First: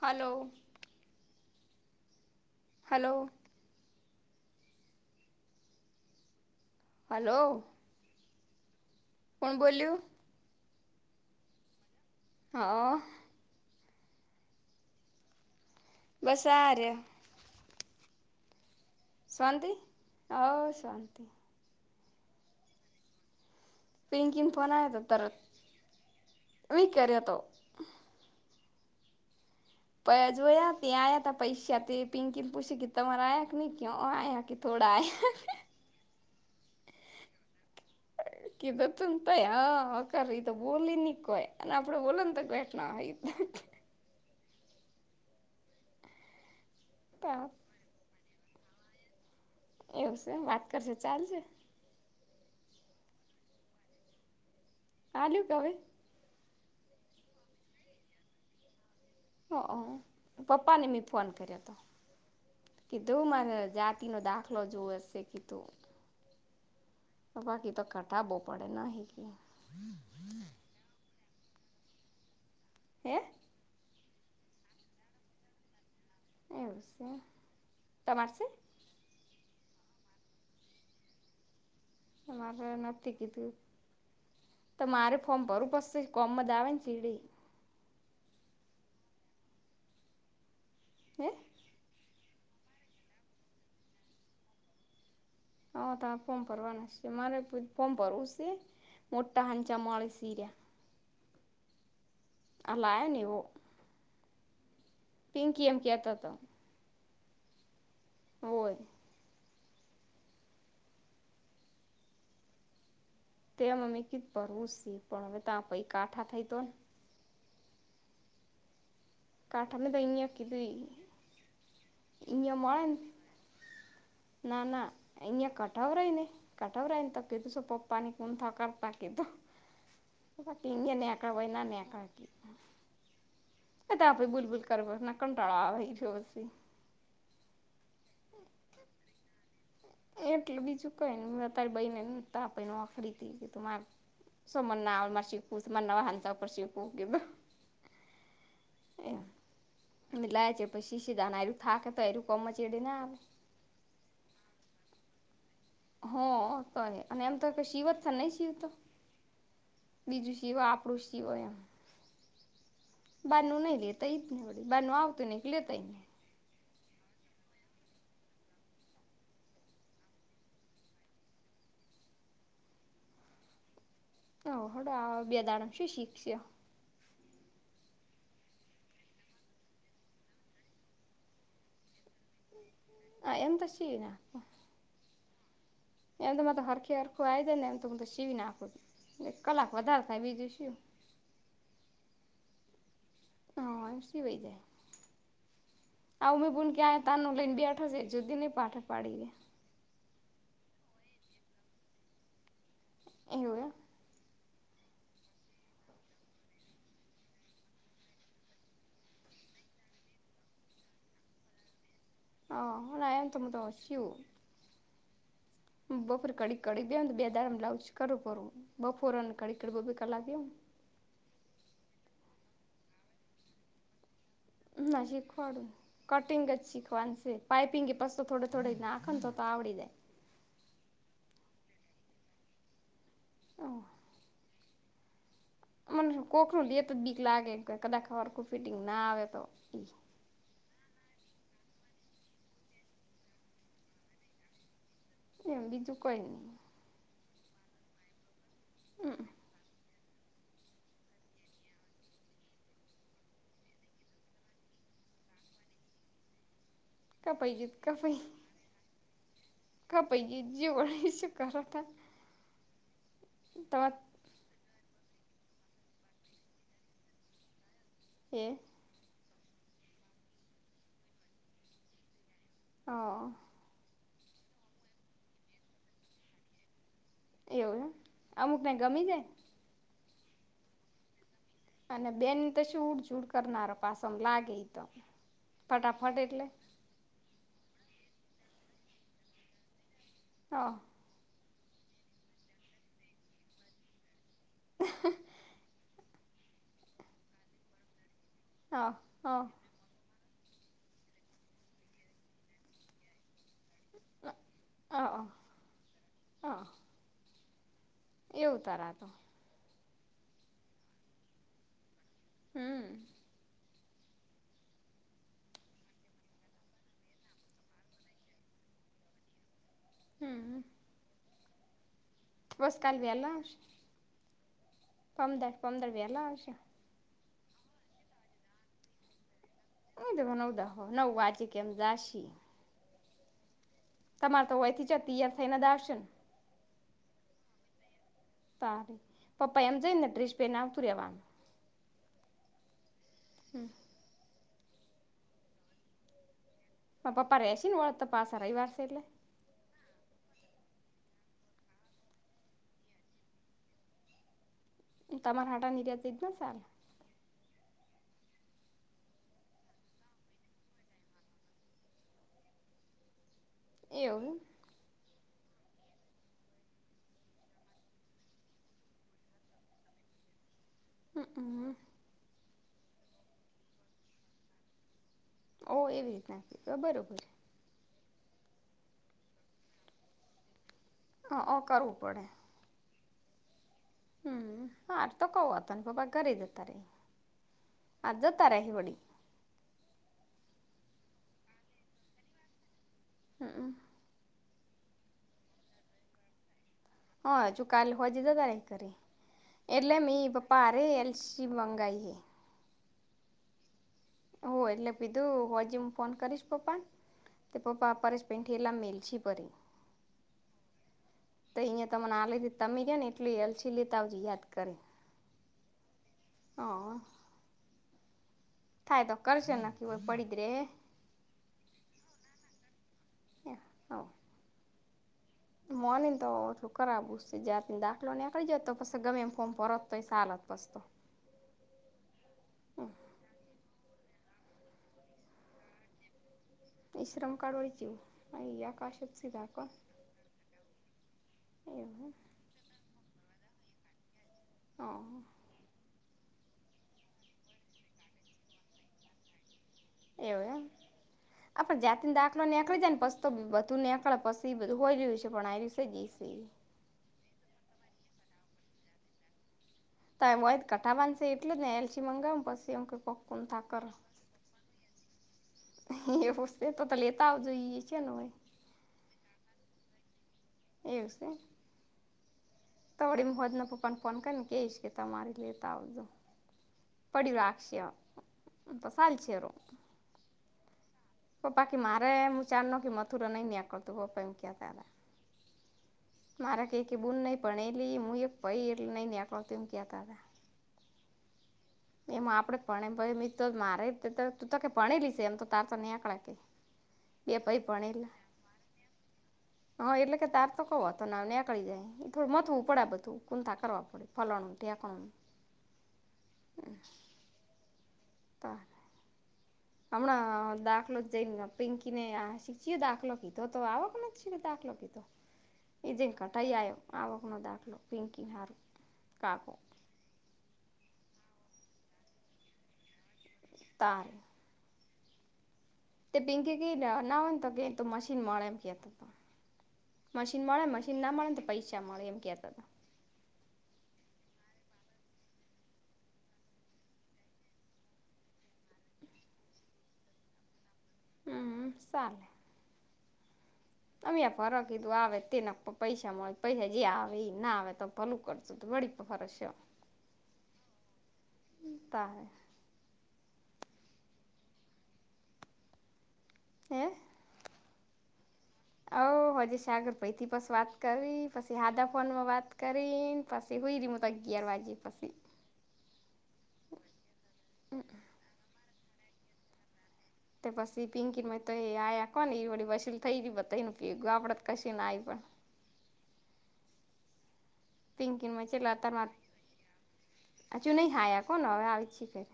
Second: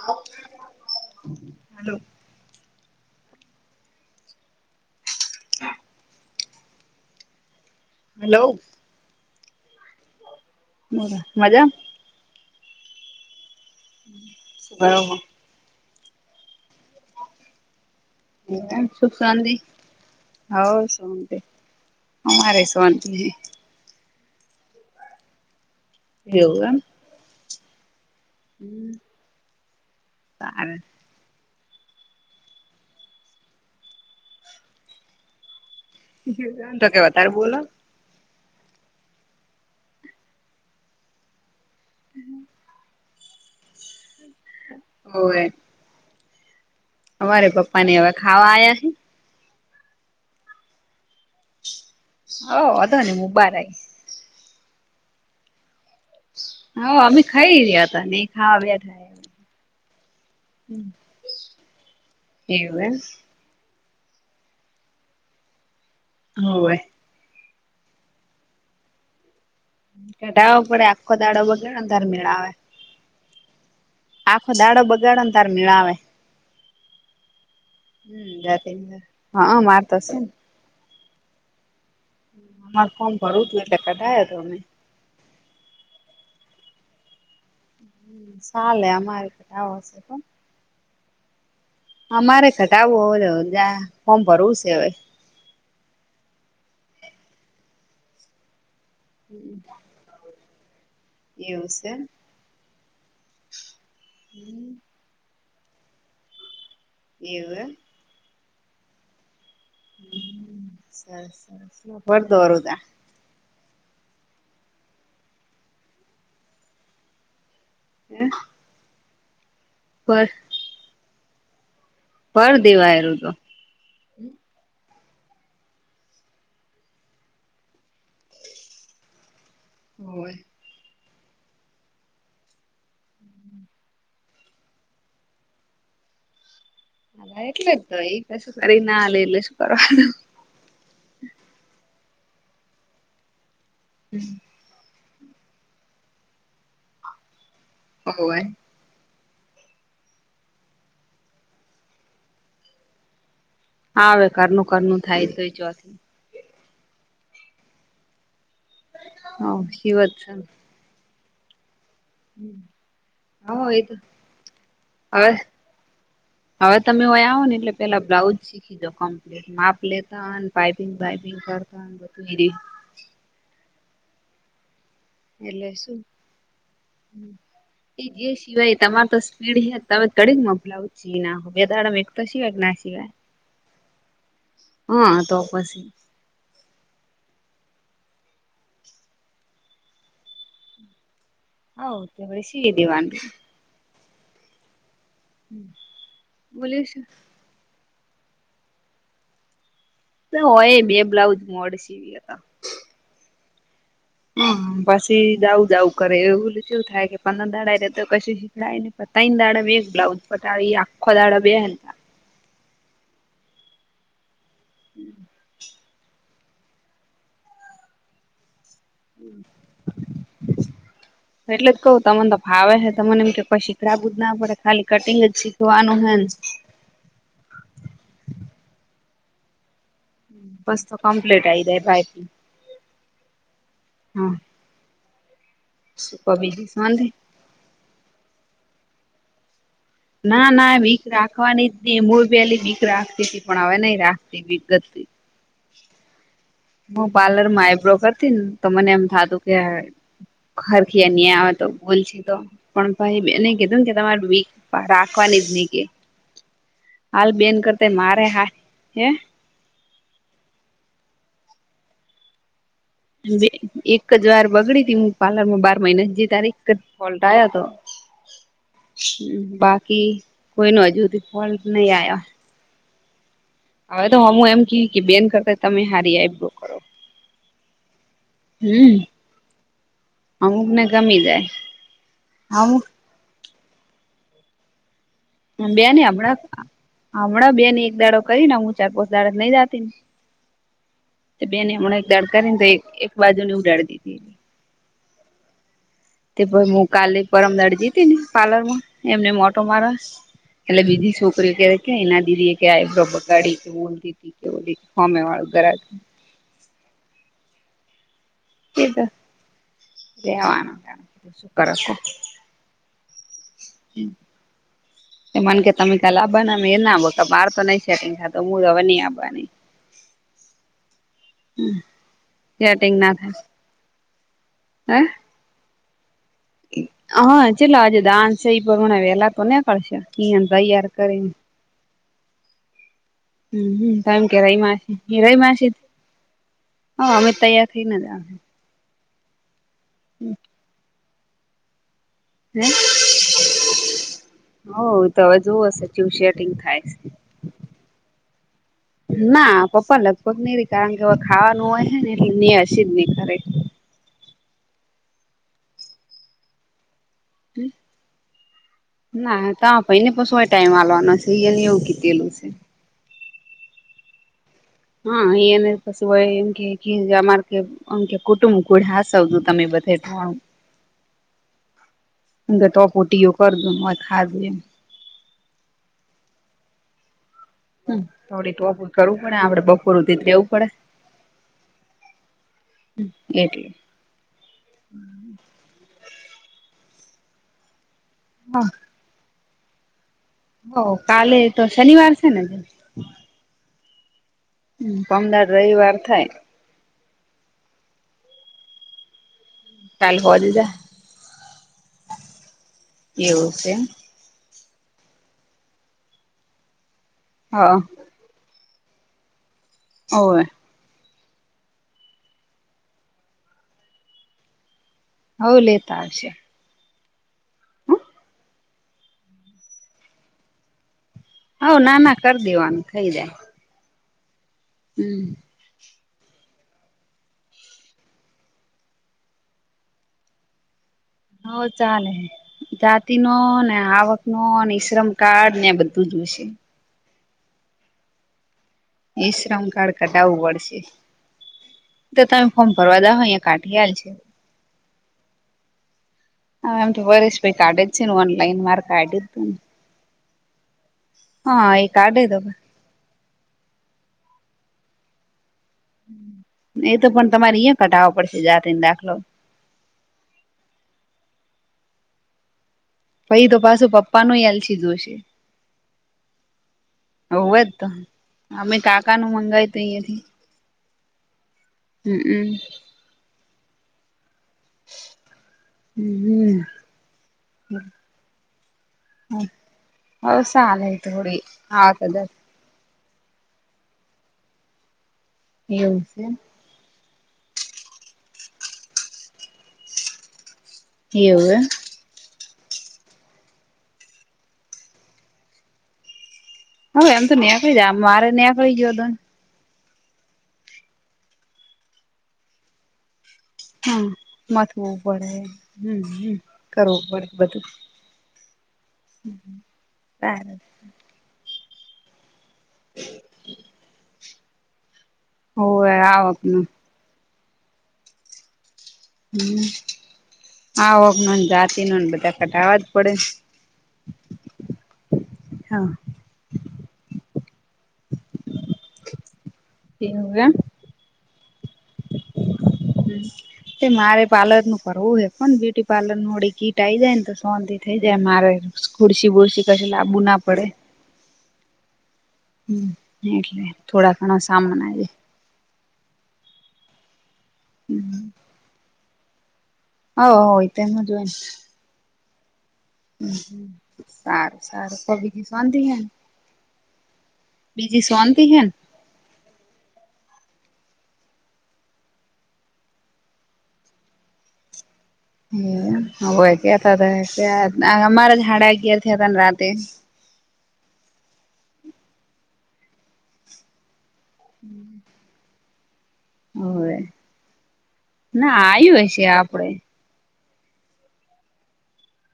Hello hello hello hello hello કોણ બોલ્યું? બરા મજા હા બરાબર બસ આ રહ મ સુખ શાંતિ હો હ શાંતિ શંત અમારે શવાંત પિંકીમ ફોન આવ તો ત એવું એમ કે્યારેતો હમ પ જો ત્યાં સારું આયા ત પૈસાા તે પિંકી ને પૂછી તમારે આયા કે ન ક આયા કે થોડા આ તો કે તારે બોલો કીધ તંત આકાર એ બોલી નની કોય અને આપડે બોલન તો બેઠ ના હોય હોવે અમારે પપ્પા ને હવા ખાવા આવયા છે. એવું છેમ વાત કરશે ચાલશે હ અ હતો નમ મુ બારાઈ આલટવે હા અમે ખાઈ રહ્યા હતાા નહી ખા આવ્યા થાય ઓ પપ્પાને મેી ફોન કર્યો હતો હે એવું કીધું એમ મારે જાત તનો દાખલો જોવએ શખ તોુ હોવે તો બાકી તો કટાાવો પડે ન હ કે ઘઢાવો પડે આખો દાડો બગે અંધાર મેળ આવે હે આખો દાડો બગાડો ને તાર મેળ આવે એવું છે. તમારે હમ છે જતી હા માતાશે તમારે અમાર નથી ફોર્મ ભરવું કીધું હતું એટલે કઢાય તો અમે તો મારે ફોર્મ ભરું પડશે કોમ જ આવે ને ચીડી ચાલે અમારે આવ હશે, પણ હે અમારે ઘટાવવું હો જ્યાં ફોર્મ ભરવું છે, હવે હા તમે ફોમ ભરવાના છે, મારે ફોમ ભરવું છે મોટા હાંચા મળે સીર્યા એવું છે. અલા નવ હમ પિંકી એમ કેતા તો એવ હોય. હમ, સર સર વડદ વરદા તે મમી કી ભરવું સી પણ હવે ત્યા પૈ કાઠા થઈ તો ને એ. કાઠામાં તોઈં આ કીધઈ. ભર અહીંયા મળે દેવાય અરુદો ને ના ના અહીંયા કઠાવ રહી ને. કટવરા એન કીધું સો પપ ની કોમ થ કરતા કીધું. હોય. ટીંગેને કર વ એનાને કર ક. એ તો આપડે બૂલબૂલ કર ના કંટાળો આવે જો પી. હા એટલે જ તો એ કશું કરી ના એટલે શું કરવાનું. એટલે બીજું કઈ ને મે તારી બને નતા આપનેખરીદી ગી તું મારે. હમ. સોમ ના મા શી પુ સુમ ન અંત પણર શીકુ ગીું. હોય. એમ લાવ છે પછી સીધા ના એું થાકે તો એું કમ મચડી ના આવે. હા હવે કરનું કરનુંું થાય તો ચથી. હ તો અને એમ તો શિવ જ છે નહી શિવ તો હવ શિવત છે બીજું શિવા આપ. પૃુષિઓયમ. બાનુ હવ નહી એ તો લેતા ને વ બાનુ આવતું હવે નહી લેતા ને. હવે તમેં આવો ને એટલે પેલા બ્લાઉઝ શીખી દો કંપ. માપ લેતા પાપિંગપિંગ કરતા બુંરી. હડા. એલે શું હ. એ જે સિવાય તમાર તો સ્પીડ હ તમે કડી જ મોકલાવ છ ના હો બેા. તો સિવાય કે ના સિવાય આ એમ તો સીવી નાખું. હા તો પછી. એમ તો મા તો હરખે હરખું આવી જાય ને એમ તો હું તો સીવી નાખું છ એક કલાક વધારે થાય બીજું શું. હઉ ત બ શી દેવાન. હા એમ સી હોય જાય આવમે પણલ બોલ્યું ક્યા શું ત ન. લીંબી આઠો છે જુદી નહીં પાઠ પાડીએ. હોય બે બ્લાઉજ મોડ સીવી હતા. એવું. એમ. હમ પછી જઉું જઉું કરે એવુંલું શું થાય કે પંદર દાડા રે તો પછી. ને પતા ને દાડ બે બ્લાઉજ પતા આખો દાડ બે. હ હ ના એમ તોમ તો હછું. હમ. બપોરે કડીક કરીડી દેને બે દામાં લાવું કરું પું બપોરેને કડીક કરી બે કા લાગીેમ. એટલે જ કઉું તમને તો ભાવે છે તને એમ કે શીખરાબું જ ના પડે. ખાલી ના કટિંગ જ શીખોડું શીખવાનું હે ને કટિંગ જ શીખવાનું છે. પઇપિંગે પસતો તો થોડે થોડ નાખા તો આવડીીે. બસ તો કમ્પ્લીટ આ આવી જાય ભાઈથી જાય. હા. મને શું શ કો કોકરું બીજી લે તો શાંતિ બીક લાગે કદાચરખું ફિટિંગ ના આવે તો. ના ના ભીક રાખવાની જ ન હળ પીલી ભીક રાખતી હતી પણ હવે નઈ રાખતી વિ. એ બીજું કોઈ નહી. હું પાર્લર માં આઈ બ્રોકર થી ને તો મને એમ હમ થતું કે. ઘરખી ન આવે તો બોલ છે તો. પણ ભાઈ એને કીધું ને કે તમારે વક રાખવાની જ નહી કે. [inaudible] હાલ બેન ગયું કરતા મારે હા હે ખા પૈ જવ શું કરત એક જ વાર બગડી ત હું પાર્લર માં બાર મહિના જઈ તારે એક જ ફોલ્ટ આવયો હતો હે હ બાકી કોઈ ન હજુધી ફોલ્ટ નહી આ્યા હ હવે તો હમું એમ ક કે બેન કરતા તમે હારી આઇબ્રો કરો. એવું હે અમુક ને હમ ગમી જાય. અમુક ને ગમી જાય. અને બેન તો અમુક શું ઉડઝૂડ કરનારો પાસમાં લાગે ઇ ત. બેન ને હમણાં હમણાં બેન ને એક દાડો કરીને હું ચાર પોચ દાડ નઈ જતી ને. હા બેને હમણાં એક દાડ કરી ને તો એક બાજુ ને ઉડાડી દીધી. હ તે ભાઇ હું કાલે પરમ દહાડે જીતી ને પાર્લર હ માં એમને હ ઓટો મારવા એટલે બીજી છોકરીઓ કે કે એના દીદી એ કે આ આઇબ્રો બગાડી બોલતી તી કે હામે વાળુ ગ્રાહક હા એવું તરા તો લેવાનું કરે કોણ. હમ હમ [unintelligible] મને કે તમે કાલ આબવાના ના બકા મારે તો નઈ સેટિંગ થાતું હું રવાની ન‌ઇ આવાની. હું હમ [unintelligible] બસ કાલ વેલા આવશો. હ પંદર પંદર વેલા આવશે. હા ચલો આજે ડાન્સ છે એ પ્રમાણે વેલા તો નીકળશે હું દેવા ઇયા નવ દહ તૈયાર નવ કરીને. વાગે કેમ ઝાશી હમ હમ તોમ કે તો હોયથી જ રમાસી તૈયાર થઈને જ રૈમાસી આવશે ને હ અમે તૈયાર થઈને આવજ તારે પપ્પા એમ જઈને ડ્રેસ પહેને આવ તુ રહે્યાવાનું. હ હ તો હવે જોવું હશે ચિવ શટિંગ થાય છે. પપ્પા રેશૈ ને વળતા પાછા રવિવાર છે એટલે? ના પપ્પા લગભગ નઈ રે કારણ કે હવે ખાવાનું હોય હે ને એટલે ને હસી જ નહી કરે. તમારા હાટા નિર્યાત જ ને સારું. હમ ના તો ભાઈ ને પશો ટાઈમ આલવાના છે એ એને એવું કીધેલું છે. એવું. હા અને કશું હોય એમ કે કે અમારું કેમ એમકે કુટુંબ ગૂળ સવજું તમે બધે હ હ. ટપોટીયો કર ખા ઓ એવી રીત નાખી બરોબર હમ થોડી ટોપ કરવું પડે આપડે બપોરુંધી રહેેવું પડે હ ઓ કરવું પડે એટલે હમ હાર તકો અ તન પપા ઘરે જ તારે આ‌ જોતા રે હા વડી હો કાલે તો શનિવાર છે ને. હું પમદાર રવિવાર થાય હઅ, હજુ કાલે હોજે જગાડે કરી. એટલે કાલ મી હોજે પપ્પા જા હારે એલસી મંગાઈ હે. એવું શે. હોવે એટલે પીધું હોજે મુ ફોન કરીશ પપ્પા ન. તો હા પપ્પા પરેશ એન ઠેલા મ મેલશે પરી હોવ. તો ઈય તમન આ લઈ દેત. તમે ગયા ન એટલે એલસી લેતાવ જો યાદ કરીન. હવ, લેતા આવશે. હા. થાય તો કરશે, નકી ઓય પડી જ રેહે. હવ, ના, ના કર દેવાનું થઈ જાય [unintelligible] હમ. મોનીન તો એટલું ખરાબ ગુસે જાતિન દાખલો નેકળી જાત તો પસ ગમે એમ ફોર્મ ભરત તોય સાલત પસ તો હવ, ચાલે જાતિનો ને, આવકનો ને, ઈશ્રમ કાર્ડ ને બધું જોશે. ઈશ્રમ કાર્ડ વળી ચેવું. હા, ઈ આકાશ જ સીધા કો ઈશ્રમ કાર્ડ કઢાવું પડશે. એવું તો તમે ફોર્મ ભરવા જાવ, અહિયા કાઢી આલ શે હા હા, એમ તો હરેસ ભઈ કાઢે જ છે ન ઓનલાઈન માર કાઢયુતુન. એવું એમ. આપડે એ જાતિન કાઢે તો દાખલો નેકળી જાય ન પસ તો બધું નેકળે પસી બધું હોય રહયુ શે, પણ આય રયુ શે જેશે ઈ. એ તો પણ તમાર ઈય કઢાવો પડશે જાતિન દાખલો. તા ઓય ત કઢાવાન શે એટલે જ ને એલસી મંગાવુન પસી એમ ક પહી તો પાશુ પપ્પાનુંય એલસી જોશે એવુ શે, તો તો લે હોવે જ તો, અમે કાકાનું મંગાયુ તું એથી એવુ શે. હમ્મ- તો અવડી મુ હોજના પપ્પાન ફોન કરીને કેશ કે તમારુ જે હમ્મ પડયુ રાખક્ષે અ, તો સાલ સે રો. હવ, સાલે એ તો વડી. પપ્પા કે હા, મારે કદા હું ચારનો કે મથુરા નઈ નેકળતું, પપ્પા ઈમ કેતા તા એવુ શે એમ મારા કઈકે બૂન નઈ ભણેલી, મુય પહી એટલે નઈ નેકળતું ઈમ કેતા તા એવું એમ એમ આપડે ભણેમ ભઈ મી તો મારે તું તો તું તો કે ભણેલી શે એમ, તો તાર તો ને [unintelligible] કે - હોવે, એમ તો નેકળી જાય મારે નેકળી ગયું તુન. હન, એટલે કે તાર તો કોઈ વોધો ના આવે નેકળી જાય, થોડું મથવું પડે બધુ ફંદા કરવા હમ પડે ફલોનું ન મથવું ઢેકણું. પડે હમ હમ તા હમ્મ હમ્મ હમણ દાખલો જઈન પિંકીને યા શી શી દાખલો કીધો તો આવકનો નો દાખલો કીધો. હોવે ઈ જઈન આવક કઢાઈ નું આયો, આવકનો દાખલો પિંકીન હારું. કાકો હમ, આવકનો ન, જાતીનો ન બધા કઢાવા જ પડે. તાર હા તે પિંકી ક નાવા તો કે તું મ મશીન મળે એમ કેતા હતા એવું મશીન એમ મળે મશીન ના મળે તો પૈસા મળે એમ કેતા હતા. એ મારે પાર્લર નું કરવું હે કો ને બ્યુટી પાર્લર ન વડી કીટ આઈ જાય ને તો સોંતથી થઈ જાય મારે ખુરશી બુરસી કશે લબુ ના પડે હમ્મ ચાલે હમ એટ અમેં ફરક કીધું આવે તેના પપ્પ પૈસા મળે પૈસા જે આવે એ ના આવે તો ભલું કરશું વી ફરસ હ હોય તોમ જ હોય, ને ત હ સારું સારું કોબીની સંધ હ હે બીજી શાંતિ હે ઓ હજીે સાગર પૈથી બસ વાત કરી પછી હાદાફોન માં વાત કરી પાછી હય ર મુ ત ગીયરવાજી પાછી હ હ ક અમારા ાડા અગિયાર થ હતા ને રાતે તે પછી પિંકીમાં તો એ આ્યા કોહ ને એ વી વસીલ થઈ ગ એને આપડ જ કશી ને આવી પણ હવે પિંકીમાં ના આવ્યું હ છે, આપડે આ ચું નહ હાયા કો નને આવી છ ફેર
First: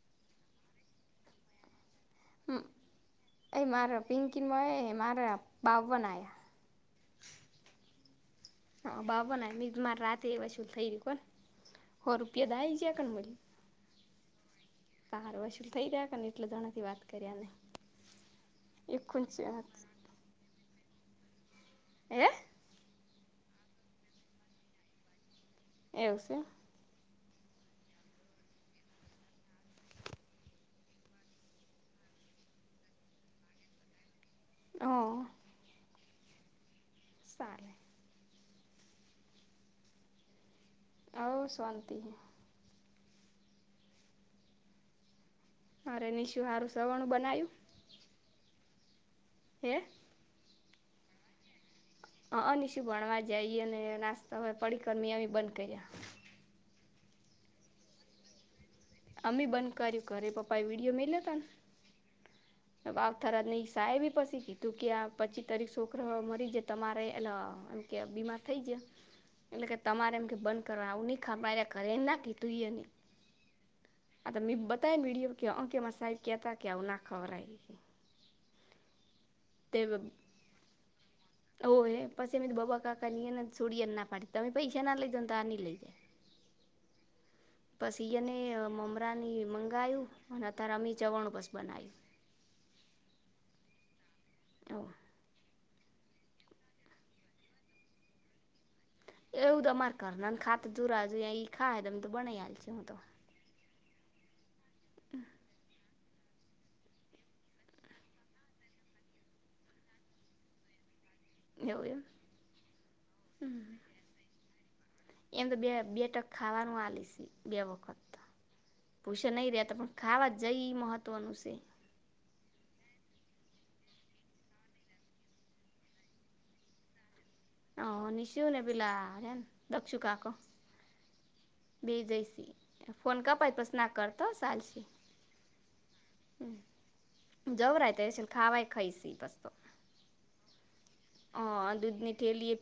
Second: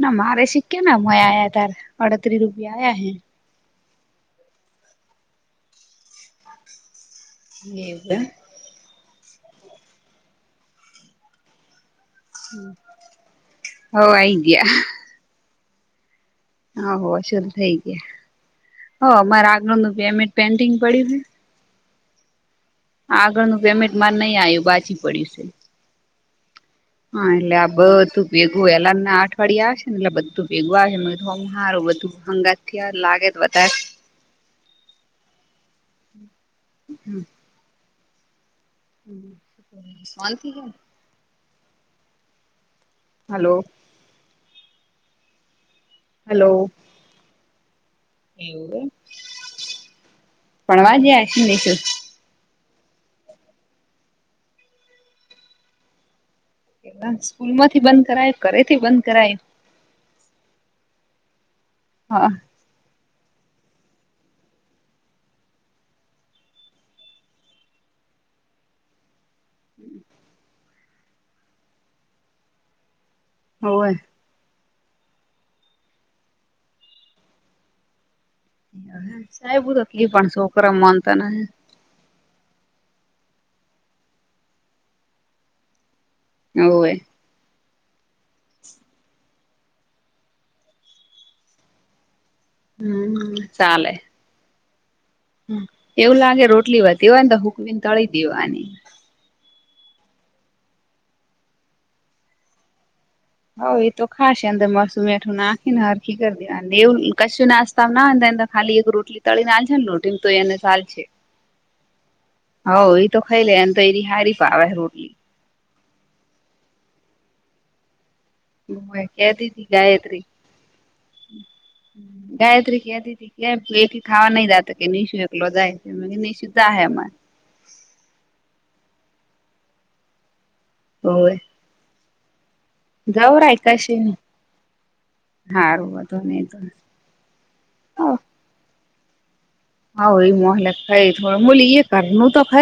ના મારે શીખ્યા મ આ્યા તાર અડત્રી હમ રૂપિયા આ્યા હે એ માર પિંકીિત મય એ મા બાઉ બના આ હ એવવે હા બાબો ને મારે રાતે એવા શધ થઈ ગ્યું કોને હો રૂપિયા દ જખ બ હો આઈ કાર વસૂલ થઈ જ્યાને હ હો શુંધ થઇ ગયા હો એકું જ મારે આગળનું પેમેન્ટ પેન્ટિંગ પડ્યું છે. હ આગળનું પેમેન્ટ મારે નહી આવ્યું બાછી પડ્યું છે. એવું છે. હા એટલે આ બધું ભેગું એલા અઠવાડિિયા આવે છે ને એટલે બધું ભેગું આવે છેારું બધુ હંગાથીયાર લાગે તો બતા આહ સારું હમ શન થી ગ હ શાંતિ હલો. અરે નિશું હલો સારું સવણું બનાવ્યું એવું હે પણવા જશશું હ અનશું ભણવા જઈએ અને નાસ્તા હવે પડીકરમી એ બંધ કર્યા સ્કૂલ માંથી બંધ કરાય ઘે થી બંધ કરાય અમ્ી બંધકાર્યું ઘે પપા એ વિડીિયો મે લેતા ને હા આવ થર નઈ સાહે બી પછી કીધું કે પચી તારી છોકરા મરી જે તમારે એ કે બીમાર થઈ જાય એટલે કે તમારે એમ કે બંધ કરવા આવું નહી ખા ઘરે એ નાખી તુંઈ ન હોય આ તો મ બતાયને વ વિડિયો કે અંકેમાં સાહેબ ક્યા હતા કે્યા ઉના ખબર આ છે. સાહેબ તોલી પણ છોકરા મન તો ન ઓ હે પછી મેમે તો બાબાકા ની ને છોડીને ના પાડીી તમે પૈસા ના લઈ જ ને તો આ ન લઈ જાય. હવે. બસ ઈને મમરાની મંગાયું અને ત રમી ચવણ બસ બનાાયું. હમ્મ ચાલે. તો. એવું લાગે રોટલી વધી હોયને હુકવીને તળી દેવાની. એવું તો અ તમારે ઘર નને ખાતા તો જુરાજ યાં એ ખા તોમ તો બનાઈ હાલશેું હું તો. હઉ એ તો ખાશે અંદર મસું મઠું નાખી ને હ. ખી કરી દે એવું કશછ નાસ્તા નાંધ ખાલી એક રોટલી તળી છે ને લોટમ તો એને ચાલ છે. એવું એમ હ એ તો ખાઈ લે એમ તો એની હારી પણ આવે રોટલી. એમ તો બે બે ટક ખાવાનું આલીશ બે વખત. ભૂષણ કેતી નહી રહ્યા તી હતા પણ ગાયત્રી ખાવા જઈ મહત્વનું છે. ગાયત્રી ક આ હતી. ઠ એકથી ખાવા નઈ જત કે નિશું વેકલો જાય છે નિશુ જાય. હ નિસ્યુંને પિલારેન દક્ષુકાાકો. હોવે. બે જઈસી. ફોન કપ જવરાય ઉપસ ના કશી નઈ કરતોો સલશી હારું વાંધો નઈ હમ. તો જવરા ત ખાવાય ખાઈ સી બસતો. હા એ મોલખ ખાય થોડ બોલી એ દૂધની કરું તો ઠેલીએ ખાઈ.